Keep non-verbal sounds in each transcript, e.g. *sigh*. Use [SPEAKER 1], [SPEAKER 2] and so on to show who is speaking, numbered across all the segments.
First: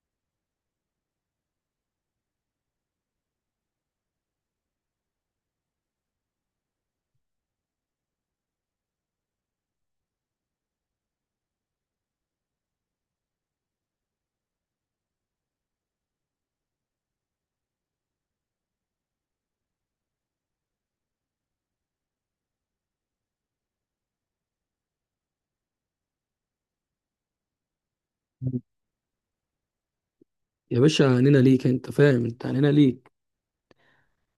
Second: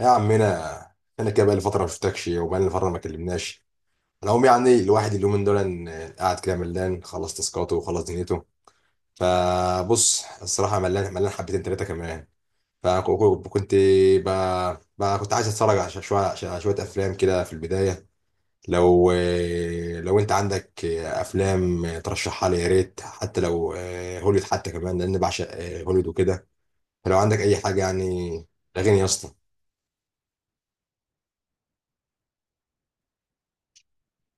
[SPEAKER 1] يا عمنا، انا كده بقالي فتره ما شفتكش وبقالي فتره ما كلمناش. العموم، يعني الواحد اليومين دول قاعد كده ملان، خلص تاسكاته وخلص دنيته. فبص، الصراحه ملان ملان حبتين ثلاثه كمان. فكنت بقى كنت عايز اتفرج على شويه افلام كده في البدايه. لو لو انت عندك افلام ترشحها لي يا ريت، حتى لو هوليود حتى كمان، لان بعشق هوليود وكده. فلو عندك اي حاجه يعني لغيني يا اسطى.
[SPEAKER 2] يا باشا، عنينا ليك. انت فاهم، انت عنينا ليك.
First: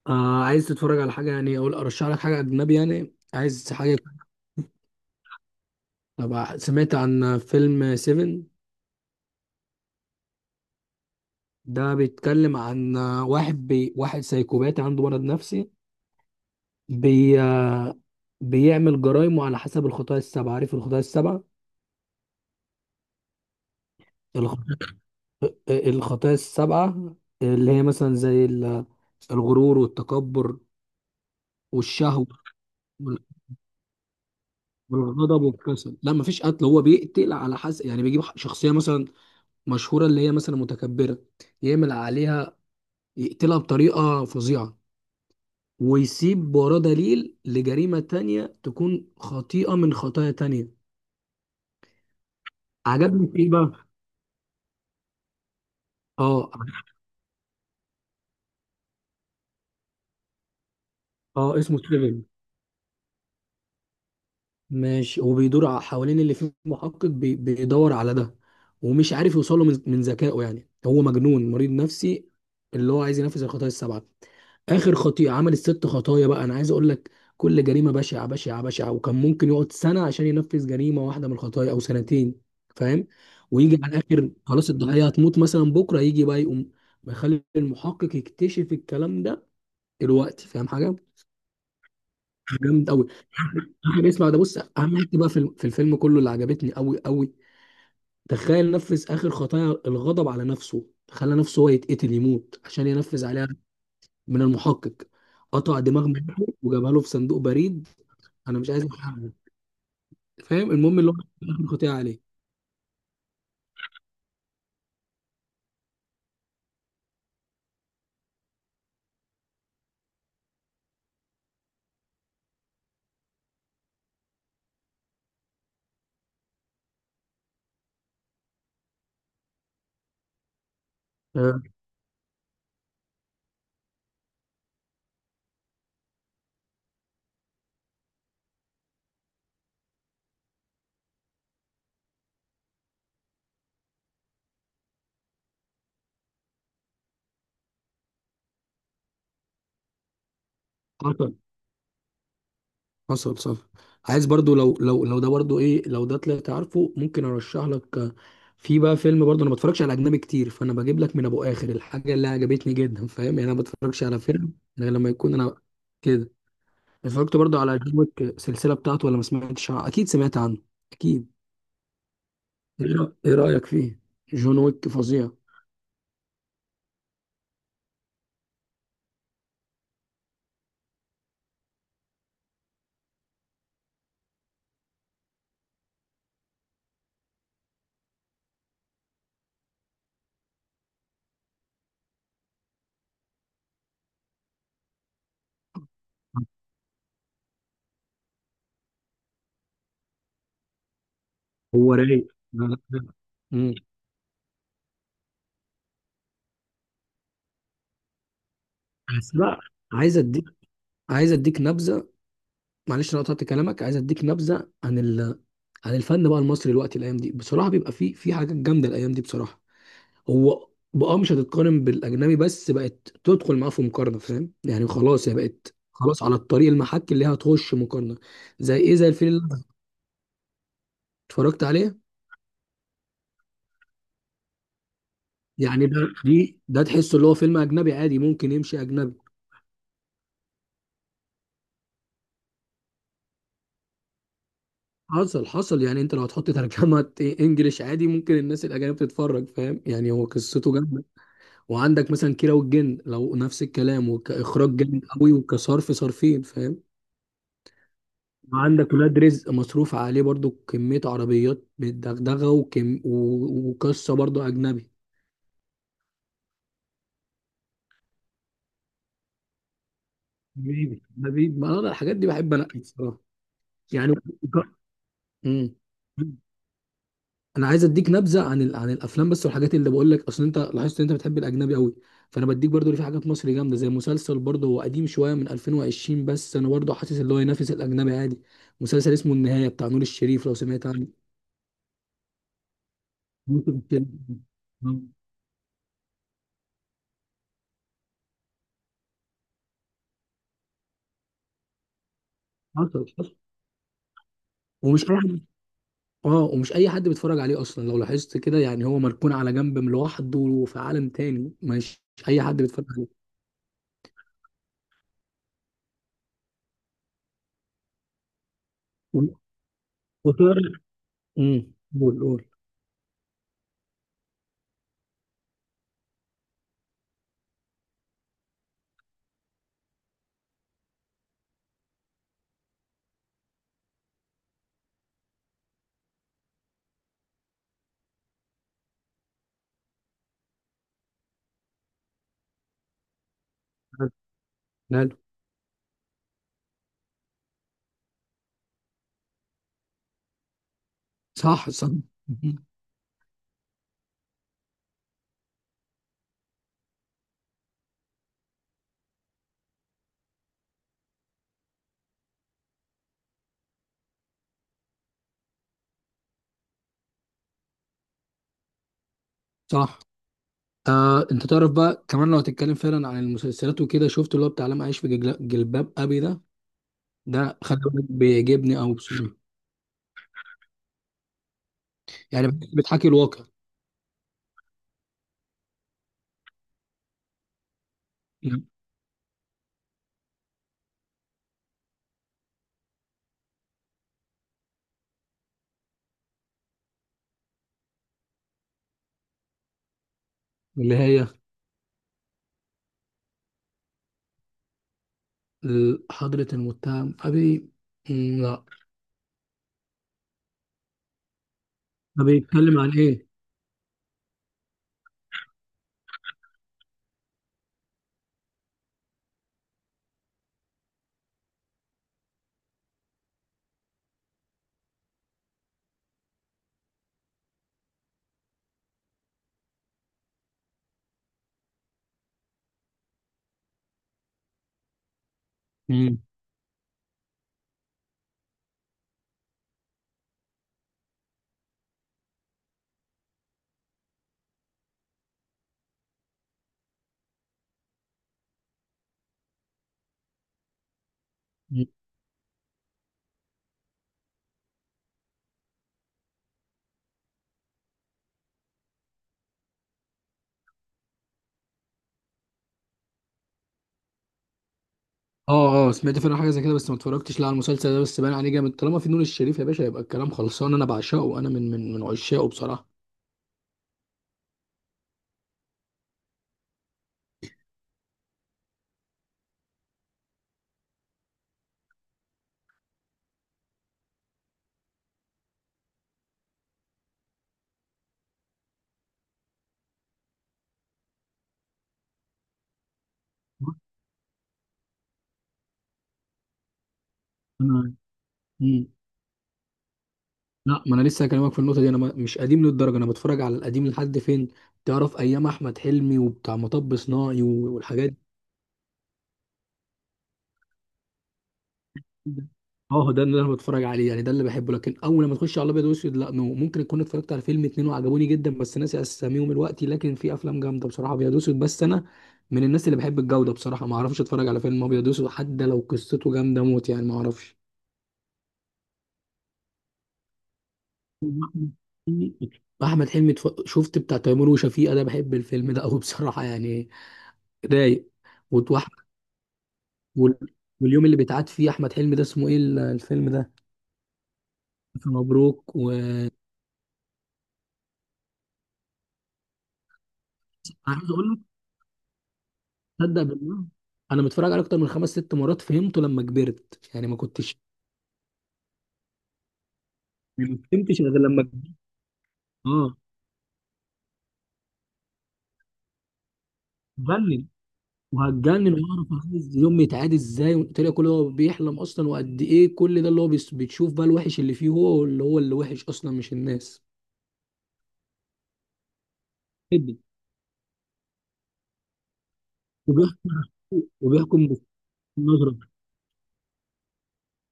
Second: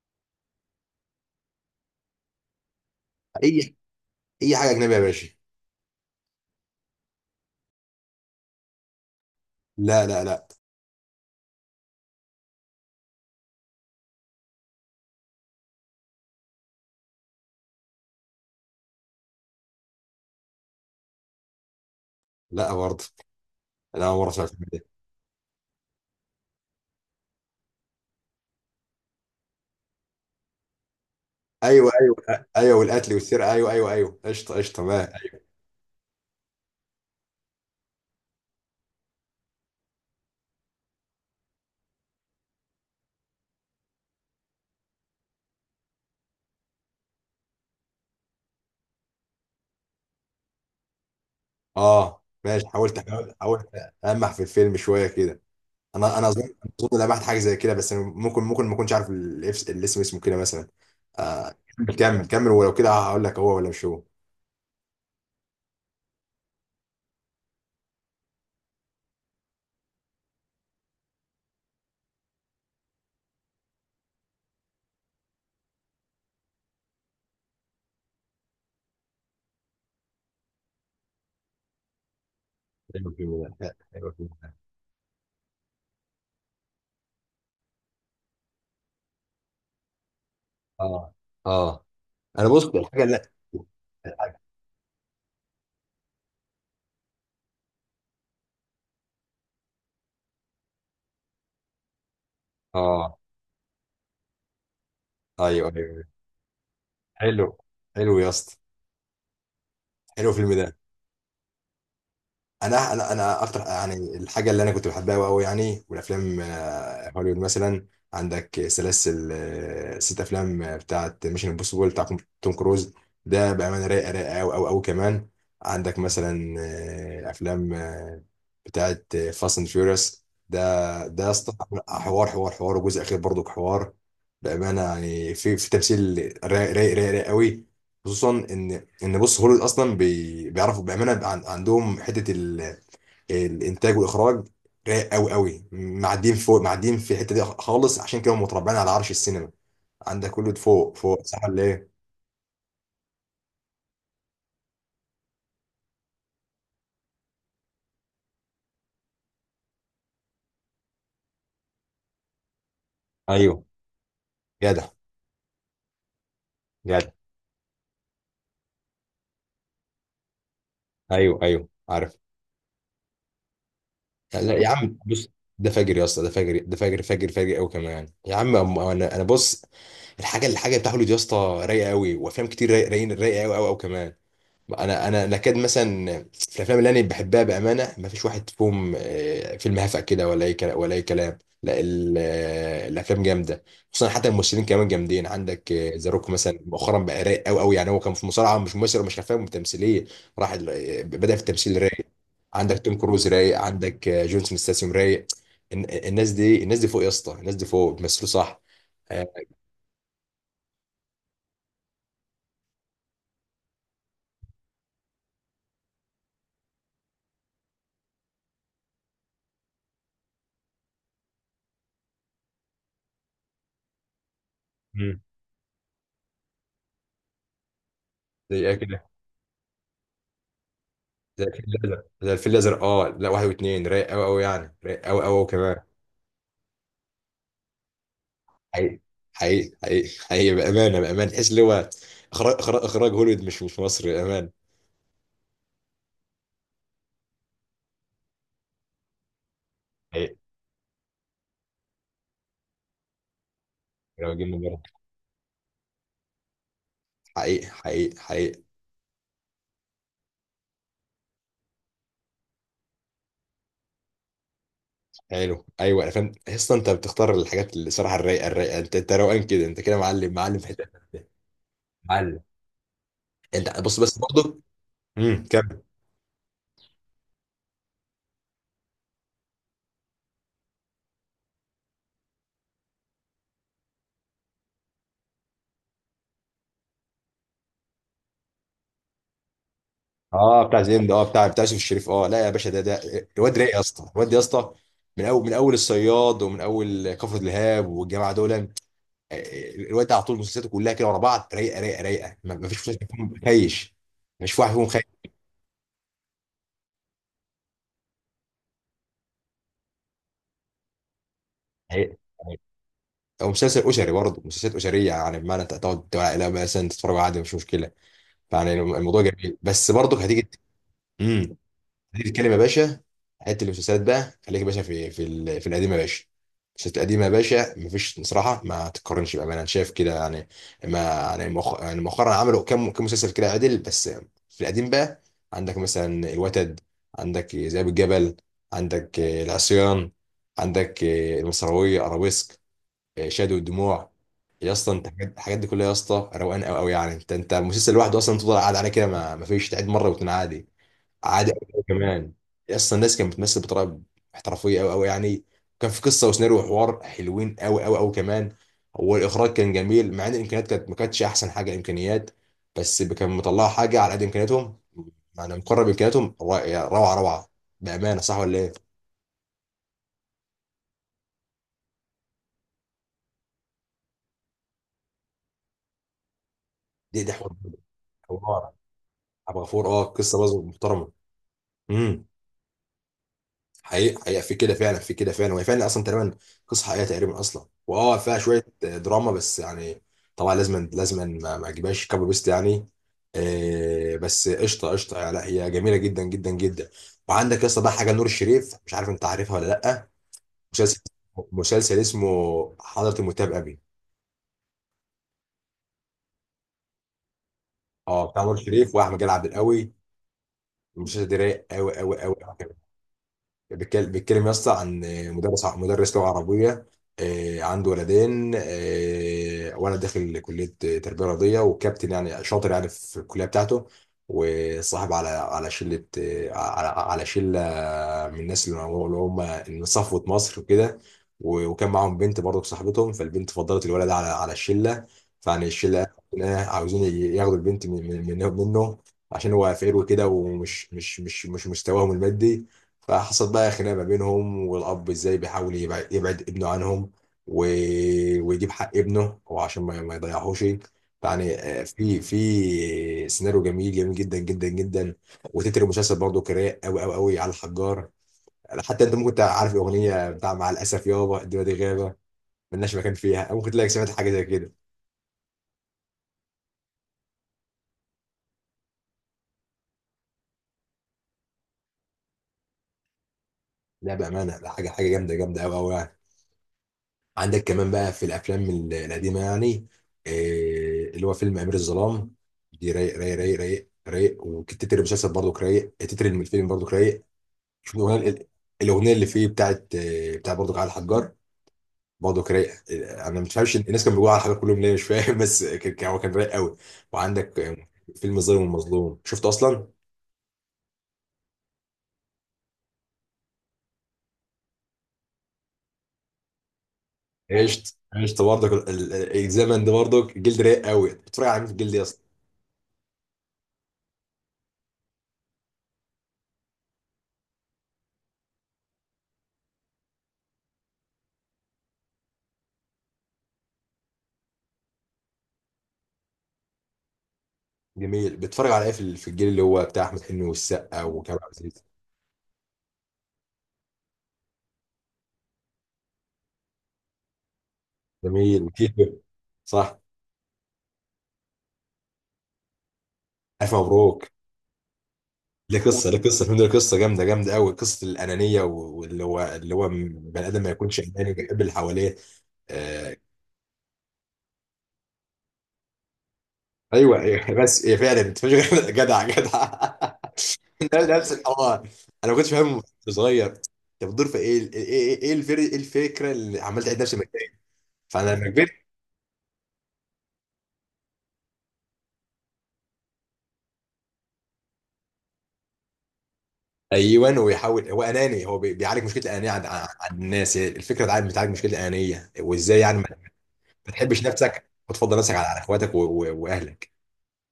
[SPEAKER 2] عايز تتفرج على حاجه يعني، او ارشح لك حاجه اجنبي؟ يعني
[SPEAKER 1] اي
[SPEAKER 2] عايز حاجه.
[SPEAKER 1] اي حاجه اجنبيه يا باشا.
[SPEAKER 2] طب سمعت عن فيلم 7؟
[SPEAKER 1] لا لا لا.
[SPEAKER 2] ده بيتكلم عن واحد سايكوباتي عنده مرض نفسي. بي... آه، بيعمل جرايمه على حسب الخطايا السبعه. عارف الخطايا السبعه؟
[SPEAKER 1] لا برضه. انا اول مره سمعت
[SPEAKER 2] الخ...
[SPEAKER 1] كده.
[SPEAKER 2] الخطايا السبعه اللي هي مثلا زي الغرور والتكبر
[SPEAKER 1] ايوه ايوه
[SPEAKER 2] والشهوه
[SPEAKER 1] ايوه، والقتل
[SPEAKER 2] وال-
[SPEAKER 1] والسرقه، ايوه ايوه ايوه، قشطه قشطه، ما أيوة.
[SPEAKER 2] والغضب والكسل. لا مفيش قتل، هو بيقتل على حسب يعني، بيجيب شخصيه مثلا مشهوره اللي هي مثلا متكبره، يعمل عليها، يقتلها بطريقه فظيعه، ويسيب وراه دليل لجريمه تانية تكون خطيئه من خطايا تانية.
[SPEAKER 1] اه ماشي، حاولت
[SPEAKER 2] عجبني
[SPEAKER 1] حاولت
[SPEAKER 2] في ايه
[SPEAKER 1] حاولت.
[SPEAKER 2] بقى؟
[SPEAKER 1] المح في الفيلم شويه كده. انا
[SPEAKER 2] اه
[SPEAKER 1] اظن لمحت حاجه زي كده، بس أنا ممكن ما اكونش عارف الاسم، اسمه كده مثلا. آه
[SPEAKER 2] اه، اسمه
[SPEAKER 1] كمل
[SPEAKER 2] سيفن.
[SPEAKER 1] كمل كمل، ولو كده هقول لك هو ولا مش هو.
[SPEAKER 2] ماشي، وبيدور حوالين اللي فيه محقق بيدور على ده، ومش عارف يوصله من ذكائه. يعني هو مجنون مريض نفسي، اللي هو عايز ينفذ الخطايا السبعة. آخر خطيئة عمل الست خطايا بقى، أنا عايز أقول لك كل جريمة بشعة بشعة بشعة، وكان ممكن يقعد سنة عشان ينفذ جريمة واحدة من الخطايا أو سنتين، فاهم؟
[SPEAKER 1] ايوه الفيلم ده،
[SPEAKER 2] ويجي على
[SPEAKER 1] ايوه الفيلم
[SPEAKER 2] الآخر
[SPEAKER 1] ده.
[SPEAKER 2] خلاص الضحية هتموت مثلا بكرة، يجي بقى يقوم يخلي المحقق يكتشف الكلام ده. دلوقتي فاهم حاجة؟
[SPEAKER 1] اه اه. انا بص،
[SPEAKER 2] جامد
[SPEAKER 1] الحاجه
[SPEAKER 2] قوي.
[SPEAKER 1] اللي
[SPEAKER 2] اهم حاجه اسمع ده،
[SPEAKER 1] الحاجه.
[SPEAKER 2] بص، اهم حاجه بقى في الفيلم كله اللي عجبتني قوي قوي، تخيل نفذ اخر خطايا الغضب على نفسه، خلى نفسه هو يتقتل يموت عشان
[SPEAKER 1] اه
[SPEAKER 2] ينفذ عليها من المحقق.
[SPEAKER 1] ايوه
[SPEAKER 2] قطع
[SPEAKER 1] ايوه.
[SPEAKER 2] دماغ مراته وجابها له في صندوق
[SPEAKER 1] حلو،
[SPEAKER 2] بريد.
[SPEAKER 1] حلو يا اسطى.
[SPEAKER 2] انا مش عايز أحرقها.
[SPEAKER 1] حلو الفيلم
[SPEAKER 2] فاهم
[SPEAKER 1] ده.
[SPEAKER 2] المهم اللي هو اخر خطيئه عليه.
[SPEAKER 1] انا اكتر يعني، الحاجه اللي انا كنت بحبها قوي قوي يعني، والافلام هوليوود مثلا. عندك سلاسل، ست افلام بتاعت ميشن امبوسيبل بتاع توم كروز، ده بامانه رايقه رايقه قوي قوي قوي كمان. عندك مثلا افلام بتاعت فاست اند فيوريوس، ده يا اسطى حوار حوار حوار، وجزء اخير برضو حوار. بامانه يعني في تمثيل رايق رايق رايق رايق قوي. خصوصا ان بص، هوليوود اصلا بيعرفوا بامانه، عندهم حته الانتاج والاخراج رايق قوي قوي، معديين فوق، معديين في الحته دي خالص، عشان كده هم متربعين على عرش السينما. عندك كله فوق فوق،
[SPEAKER 2] آه.
[SPEAKER 1] صح ولا ايه؟
[SPEAKER 2] حصل صح. عايز برضو، لو ده برضو ايه، لو ده طلعت عارفه ممكن ارشح لك. في بقى فيلم برضو، انا ما بتفرجش على اجنبي كتير، فانا بجيب لك من ابو اخر الحاجه اللي عجبتني جدا، فاهم يعني؟ انا ما
[SPEAKER 1] ايوه
[SPEAKER 2] بتفرجش على فيلم
[SPEAKER 1] جدع
[SPEAKER 2] غير لما يكون انا كده.
[SPEAKER 1] جدع.
[SPEAKER 2] اتفرجت برضو على جون ويك، السلسله بتاعته، ولا ما سمعتش عنه؟ اكيد سمعت عنه اكيد.
[SPEAKER 1] ايوه ايوه عارف.
[SPEAKER 2] إيه رايك فيه؟
[SPEAKER 1] لا لا
[SPEAKER 2] جون
[SPEAKER 1] يا
[SPEAKER 2] ويك
[SPEAKER 1] عم، بص.
[SPEAKER 2] فظيع.
[SPEAKER 1] ده فاجر يا اسطى، ده فاجر، ده فاجر فاجر فاجر قوي كمان يعني. يا عم انا بص، الحاجه بتاع هوليوود يا اسطى رايقه قوي، وافلام كتير رايقين، رايقه قوي قوي قوي كمان. انا نكاد مثلا، في الافلام اللي انا بحبها بامانه ما فيش واحد فيهم فيلم هفأ كده، ولا اي كلام ولا اي كلام. لا، الافلام جامده، خصوصا حتى الممثلين كمان جامدين. عندك ذا روك مثلا، مؤخرا بقى رايق قوي قوي، يعني هو كان في مصارعه، مش ممثل ومش افلام تمثيليه، راح بدأ في التمثيل
[SPEAKER 2] هو
[SPEAKER 1] رايق.
[SPEAKER 2] رايق. لا، لا،
[SPEAKER 1] عندك توم
[SPEAKER 2] لا.
[SPEAKER 1] كروز رايق،
[SPEAKER 2] مم.
[SPEAKER 1] عندك جونسون ستاسيوم رايق. الناس دي فوق يا اسطى، الناس دي فوق بيمثلوا صح. آه،
[SPEAKER 2] بس بقى، عايز اديك عايز اديك نبذه. معلش انا قطعت كلامك، عايز اديك نبذه عن الفن بقى المصري دلوقتي، الايام دي بصراحه بيبقى في حاجات جامده، الايام دي بصراحه. هو بقى مش هتتقارن بالاجنبي، بس بقت تدخل معاه في مقارنه، فاهم يعني؟
[SPEAKER 1] مم.
[SPEAKER 2] خلاص هي بقت، خلاص على الطريق المحك اللي هي هتخش مقارنه.
[SPEAKER 1] زي
[SPEAKER 2] زي ايه؟ زي
[SPEAKER 1] كده.
[SPEAKER 2] الفيلم اللي أنا
[SPEAKER 1] زي الفيل
[SPEAKER 2] اتفرجت عليه.
[SPEAKER 1] الازرق، زي الفيل الازرق، اه لا، واحد واثنين رايق قوي قوي يعني، رايق قوي قوي كمان.
[SPEAKER 2] يعني ده تحسه اللي هو فيلم اجنبي عادي، ممكن يمشي
[SPEAKER 1] حقيقي
[SPEAKER 2] اجنبي.
[SPEAKER 1] حقيقي حقيقي حقيقي، بامانه بامانه، تحس اللي هو اخراج اخراج إخراج هوليوود، مش مصري بامانه.
[SPEAKER 2] حصل حصل. يعني انت لو هتحط ترجمه *laughs* انجليش، عادي ممكن الناس الاجانب تتفرج، فاهم يعني؟ هو
[SPEAKER 1] حقيقي.
[SPEAKER 2] قصته جامده. وعندك مثلا كيرة والجن، لو نفس الكلام
[SPEAKER 1] لو جبنا
[SPEAKER 2] وكإخراج
[SPEAKER 1] بره
[SPEAKER 2] جامد قوي وكصرف صرفين، فاهم؟
[SPEAKER 1] حقيقي حقيقي حقيقي.
[SPEAKER 2] وعندك ولاد رزق، مصروف عليه برضو كمية عربيات بالدغدغة، وكم وقصة برضو أجنبي.
[SPEAKER 1] حلو، ايوه انا فاهم، تحس انت بتختار الحاجات اللي الصراحه الرايقه الرايقه، انت روقان كده، انت كده معلم معلم في حته.
[SPEAKER 2] حبيبي حبيبي، ما أنا الحاجات دي
[SPEAKER 1] معلم.
[SPEAKER 2] بحب أنقي بصراحة.
[SPEAKER 1] انت بص،
[SPEAKER 2] يعني
[SPEAKER 1] بس برضه. امم.
[SPEAKER 2] *laughs* مم. انا عايز اديك نبذه عن الافلام بس، والحاجات اللي بقول لك، اصل انت لاحظت ان انت بتحب الاجنبي قوي. فانا بديك برضو اللي في حاجات مصري جامده، زي مسلسل برضو هو قديم شويه من 2020، بس انا برضو حاسس اللي هو ينافس الاجنبي عادي. مسلسل اسمه النهايه بتاع نور الشريف، لو
[SPEAKER 1] اه بتاع
[SPEAKER 2] سمعت عنه.
[SPEAKER 1] زيند، اه بتاع يوسف الشريف، اه لا يا باشا، ده
[SPEAKER 2] *laughs*
[SPEAKER 1] الواد رايق يا
[SPEAKER 2] ممكن
[SPEAKER 1] اسطى، الواد يا
[SPEAKER 2] تكون-
[SPEAKER 1] اسطى، من اول الصياد، ومن اول كفر الهاب والجماعه دول. الواد ده على طول مسلسلاته كلها كده ورا بعض رايقه رايقه رايقه، ما فيش مسلسل
[SPEAKER 2] حصل
[SPEAKER 1] فيهم
[SPEAKER 2] حصل.
[SPEAKER 1] خيش. ما فيش واحد فيهم خيش.
[SPEAKER 2] ومش اي حد اه ومش اي حد بيتفرج عليه اصلا، لو لاحظت كده يعني هو مركون على جنب من لوحده وفي عالم تاني، مش
[SPEAKER 1] رايق.
[SPEAKER 2] مش اي حد بيتفرج عليه.
[SPEAKER 1] او مسلسل اسري برضه، مسلسلات اسريه يعني، بمعنى انت تقعد لا مثلا تتفرج عادي، مش مشكله. فيعني الموضوع
[SPEAKER 2] و-
[SPEAKER 1] جميل، بس برضه هتيجي.
[SPEAKER 2] وتقرا.
[SPEAKER 1] امم.
[SPEAKER 2] امم قول
[SPEAKER 1] هنيجي
[SPEAKER 2] قول.
[SPEAKER 1] نتكلم يا باشا. حته المسلسلات بقى، خليك يا باشا في في القديم يا باشا، المسلسلات القديمه يا باشا مفيش بصراحه، ما تتقارنش بامانه، انا شايف كده يعني. ما يعني مؤخ- يعني مؤخرا عملوا كام كام مسلسل كده عدل، بس في القديم بقى عندك مثلا الوتد، عندك ذئاب الجبل، عندك العصيان، عندك المصراويه، ارابيسك، شادو الدموع. يا اسطى، انت
[SPEAKER 2] ماله.
[SPEAKER 1] الحاجات دي كلها يا اسطى روقان قوي قوي يعني، انت مسلسل لوحده اصلا تفضل قاعد عليه كده، ما فيش، تعيد مره واتنين عادي، عادي
[SPEAKER 2] صح
[SPEAKER 1] أوي
[SPEAKER 2] صح.
[SPEAKER 1] كمان.
[SPEAKER 2] مهم.
[SPEAKER 1] اصلا الناس كانت بتمثل بطريقه احترافيه قوي قوي يعني، كان في قصه وسيناريو وحوار حلوين قوي قوي قوي كمان، والاخراج كان جميل. مع ان الامكانيات كانت ما كانتش احسن حاجه امكانيات، بس كان مطلعه حاجه على قد امكانياتهم، يعني مقرب امكانياتهم روعه روعه بامانه. صح ولا ايه؟
[SPEAKER 2] صح. انت تعرف بقى كمان، لو هتتكلم فعلا عن المسلسلات وكده، شفت اللي هو بتاع لم اعيش في جلباب ابي ده؟
[SPEAKER 1] دي حوار،
[SPEAKER 2] ده خلي بالك
[SPEAKER 1] حوار.
[SPEAKER 2] بيعجبني، او
[SPEAKER 1] عبد الغفور، اه قصه برضه محترمه. امم.
[SPEAKER 2] يعني بتحكي الواقع.
[SPEAKER 1] حقيقة حقيقة، في كده فعلا، في كده فعلا، وهي فعلا اصلا تقريبا قصة حقيقية تقريبا اصلا، واه فيها شوية دراما بس يعني، طبعا لازم لازم ما اجيبهاش كابو بيست يعني. آه بس قشطة قشطة يعني، لا هي جميلة جدا جدا جدا. وعندك يا اسطى بقى حاجة نور الشريف، مش عارف انت عارفها ولا لا،
[SPEAKER 2] اللي
[SPEAKER 1] مسلسل
[SPEAKER 2] هي
[SPEAKER 1] مسلسل اسمه حضرة المتهم ابي،
[SPEAKER 2] حضرة المتهم ابي.
[SPEAKER 1] اه
[SPEAKER 2] مم،
[SPEAKER 1] بتاع نور
[SPEAKER 2] لا.
[SPEAKER 1] الشريف واحمد جلال عبد القوي، المسلسل ده رايق قوي قوي
[SPEAKER 2] ده
[SPEAKER 1] قوي.
[SPEAKER 2] بيتكلم عن ايه؟
[SPEAKER 1] بيتكلم يا اسطى عن مدرس، مدرس لغه عربيه، عنده ولدين، ولد داخل كليه تربيه رياضيه، وكابتن يعني شاطر يعني في الكليه بتاعته، وصاحب على شله، على شله، من الناس اللي هم من صفوه مصر وكده، و- وكان معاهم بنت برضه صاحبتهم، فالبنت فضلت الولد على الشله. فيعني الشله
[SPEAKER 2] مم.
[SPEAKER 1] عاوزين ياخدوا البنت منه، عشان هو فقير وكده ومش مش مستواهم المادي. فحصل بقى خناقه ما بينهم، والاب ازاي بيحاول يبعد ابنه عنهم، و، ويجيب حق ابنه وعشان ما يضيعهوش يعني. في سيناريو جميل جميل جدا جدا جدا، وتتر المسلسل برضه كراء قوي قوي قوي، على الحجار. حتى انت ممكن تبقى عارف الاغنيه بتاع مع الاسف يابا الدنيا دي غابه ملناش مكان فيها، أو ممكن تلاقي سمعت حاجه زي كده.
[SPEAKER 2] اه اه، سمعت فعلا حاجه زي كده، بس ما اتفرجتش لا على المسلسل ده، بس باين عليه جامد. طالما في نور الشريف يا باشا يبقى الكلام خلصان، انا بعشقه، انا من عشاقه بصراحه.
[SPEAKER 1] لا بامانه، ده حاجه حاجه جامده جامده قوي قوي. عندك كمان بقى في الافلام القديمه يعني، اللي هو فيلم امير الظلام، دي رايق رايق رايق رايق رايق، وتتر المسلسل برضو رايق، تتر الفيلم برضو رايق. شوف الاغنيه الاغنيه اللي فيه، بتاعت بتاع برضو على الحجار، برضو رايق. انا مش فاهمش الناس كانوا بيقولوا على الحجار كلهم ليه، مش فاهم. *laughs* بس هو كان رايق قوي. وعندك
[SPEAKER 2] أنا-
[SPEAKER 1] فيلم الظالم
[SPEAKER 2] مم.
[SPEAKER 1] والمظلوم، شفته اصلا؟
[SPEAKER 2] لا، ما انا لسه هكلمك في النقطه دي. انا مش قديم للدرجه، انا بتفرج على القديم لحد فين؟ تعرف ايام احمد حلمي وبتاع مطب صناعي
[SPEAKER 1] عشت
[SPEAKER 2] والحاجات
[SPEAKER 1] عشت برضك الزمن ده برضك، جلد رايق قوي. بتتفرج على مين في الجلد يا اسطى؟
[SPEAKER 2] دي. اه ده اللي انا بتفرج عليه يعني، ده اللي بحبه. لكن اول لما تخش على الابيض واسود، لا نو، ممكن اكون اتفرجت على فيلم اتنين وعجبوني جدا، بس ناسي اساميهم دلوقتي. لكن في افلام جامده بصراحه ابيض واسود، بس انا من الناس اللي بحب الجوده بصراحه، ما اعرفش اتفرج على فيلم ابيض واسود حتى لو قصته جامده موت، يعني ما اعرفش.
[SPEAKER 1] جميل. بتتفرج على ايه في الجيل اللي هو بتاع احمد حلمي والسقا وكريم عبد العزيز؟
[SPEAKER 2] *laughs* احمد حلمي، شفت بتاع تيمور وشفيقة ده؟ بحب الفيلم ده قوي بصراحه، يعني رايق.
[SPEAKER 1] جميل،
[SPEAKER 2] وتوح
[SPEAKER 1] وتيتو، صح.
[SPEAKER 2] وال- واليوم اللي بيتعاد فيه احمد حلمي ده، اسمه ايه الفيلم ده؟
[SPEAKER 1] الف مبروك.
[SPEAKER 2] ألف مبروك.
[SPEAKER 1] ليه
[SPEAKER 2] و
[SPEAKER 1] قصه، ليه
[SPEAKER 2] أنا
[SPEAKER 1] قصه الفيلم ده، ليه قصه جامده جامده قوي، قصه الانانيه، و- واللي هو اللي هو بني ادم ما يكونش
[SPEAKER 2] عايز اقول
[SPEAKER 1] اناني،
[SPEAKER 2] لك،
[SPEAKER 1] بيحب اللي حواليه. آه.
[SPEAKER 2] تصدق بالله انا متفرج عليه اكتر من خمس ست مرات، فهمته لما كبرت. يعني ما
[SPEAKER 1] ايوه، أيوة،
[SPEAKER 2] كنتش،
[SPEAKER 1] *laughs* بس هي فعلا انت مش *laughs* جدع جدع.
[SPEAKER 2] ما فهمتش
[SPEAKER 1] *laughs* ده
[SPEAKER 2] غير
[SPEAKER 1] نفس
[SPEAKER 2] لما كبرت.
[SPEAKER 1] الحوار. انا ما كنتش فاهم وأنا
[SPEAKER 2] اه.
[SPEAKER 1] صغير، انت بتدور في إيه الفكره اللي عمال تعيد نفس المكان.
[SPEAKER 2] جنن.
[SPEAKER 1] فانا لما كبرت.
[SPEAKER 2] وهتجنن واعرف عايز يوم يتعاد ازاي طلع، كل هو بيحلم اصلا، وقد ايه كل ده اللي هو بتشوف بقى الوحش اللي فيه، هو اللي وحش اصلا مش الناس.
[SPEAKER 1] ايوه، ويحاول، هو اناني، هو بيعالج مشكله الانانيه عند عن
[SPEAKER 2] جدا.
[SPEAKER 1] عن الناس، هي الفكره بتعالج مشكله الانانيه، وازاي يعني ما
[SPEAKER 2] وبيحكم،
[SPEAKER 1] ما تحبش
[SPEAKER 2] وبيحكم
[SPEAKER 1] نفسك وتفضل نفسك على
[SPEAKER 2] بالنظره،
[SPEAKER 1] على اخواتك و- و- واهلك.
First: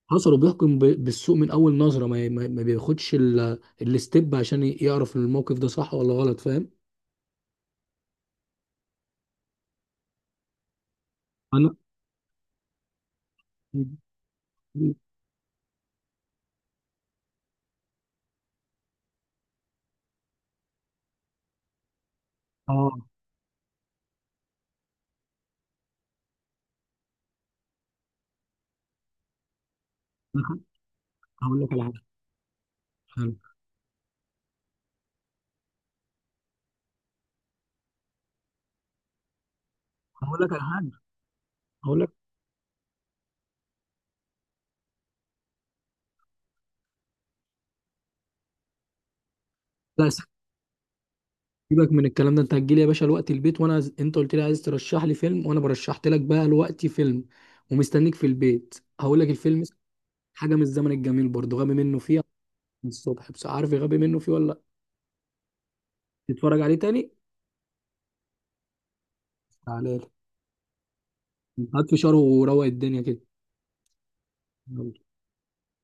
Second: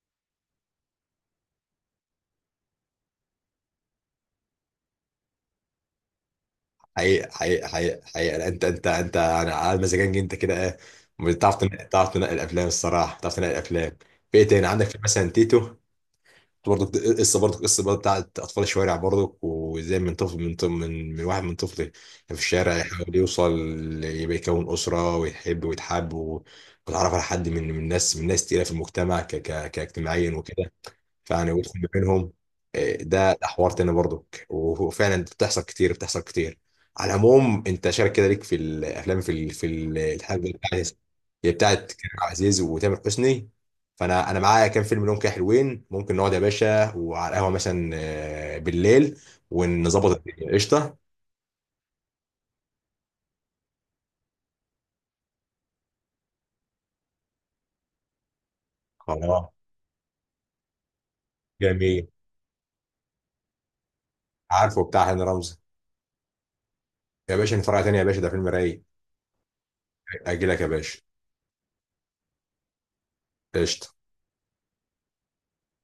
[SPEAKER 2] حصل، بيحكم بالسوق من اول نظره، ما بياخدش الستيب عشان يعرف الموقف ده صح ولا غلط، فاهم؟
[SPEAKER 1] حقيقي حقيقي حقيقي حقيقي، لا، انت يعني على مزاجنج انت كده.
[SPEAKER 2] انا
[SPEAKER 1] تعرف تنقل الافلام الصراحه، بتعرف تنقل الافلام. في ايه تاني عندك؟ في مثلا تيتو برضك، قصه برضك، قصه بقى بتاعت اطفال الشوارع برضك، وازاي من طفل من واحد، من طفل كان في الشارع
[SPEAKER 2] اه
[SPEAKER 1] يحاول يوصل يبقى يكون اسره، ويحب ويتحب، و- ويتعرف على حد من ناس تقيله في المجتمع ك ك كاجتماعيا
[SPEAKER 2] أنا
[SPEAKER 1] وكده، فيعني
[SPEAKER 2] هقول
[SPEAKER 1] وقفت
[SPEAKER 2] لك على
[SPEAKER 1] ما
[SPEAKER 2] حاجه.
[SPEAKER 1] بينهم. ده
[SPEAKER 2] حلو.
[SPEAKER 1] ده حوار تاني برضك، وفعلا بتحصل كتير، بتحصل كتير. على العموم، انت شارك كده ليك في الافلام، في الحاجه
[SPEAKER 2] هقول لك على
[SPEAKER 1] بتاعت،
[SPEAKER 2] حاجه.
[SPEAKER 1] هي بتاعت
[SPEAKER 2] هقول لك،
[SPEAKER 1] كريم عبد العزيز وتامر حسني، فانا معايا كام فيلم لهم كده حلوين، ممكن نقعد يا باشا وعلى القهوه مثلا بالليل،
[SPEAKER 2] لا،
[SPEAKER 1] ونظبط الدنيا قشطه.
[SPEAKER 2] سيبك من الكلام ده. انت هتجي لي يا باشا الوقت البيت وانا انت قلت لي عايز ترشح لي فيلم، وانا برشحت لك بقى الوقت فيلم، ومستنيك في البيت. هقول لك
[SPEAKER 1] خلاص.
[SPEAKER 2] الفيلم اسمه حاجه من الزمن الجميل، برضه غبي منه
[SPEAKER 1] جميل.
[SPEAKER 2] فيه من الصبح. بس عارف غبي منه فيه ولا لا؟
[SPEAKER 1] عارفه بتاع هاني رمزي؟
[SPEAKER 2] تتفرج عليه تاني.
[SPEAKER 1] يا باشا نتفرج عليه تاني يا باشا، ده فيلم رايق.
[SPEAKER 2] تعالى لي.
[SPEAKER 1] اجي لك يا باشا.
[SPEAKER 2] هات فشار وروق الدنيا كده.
[SPEAKER 1] قشطه.
[SPEAKER 2] يلا.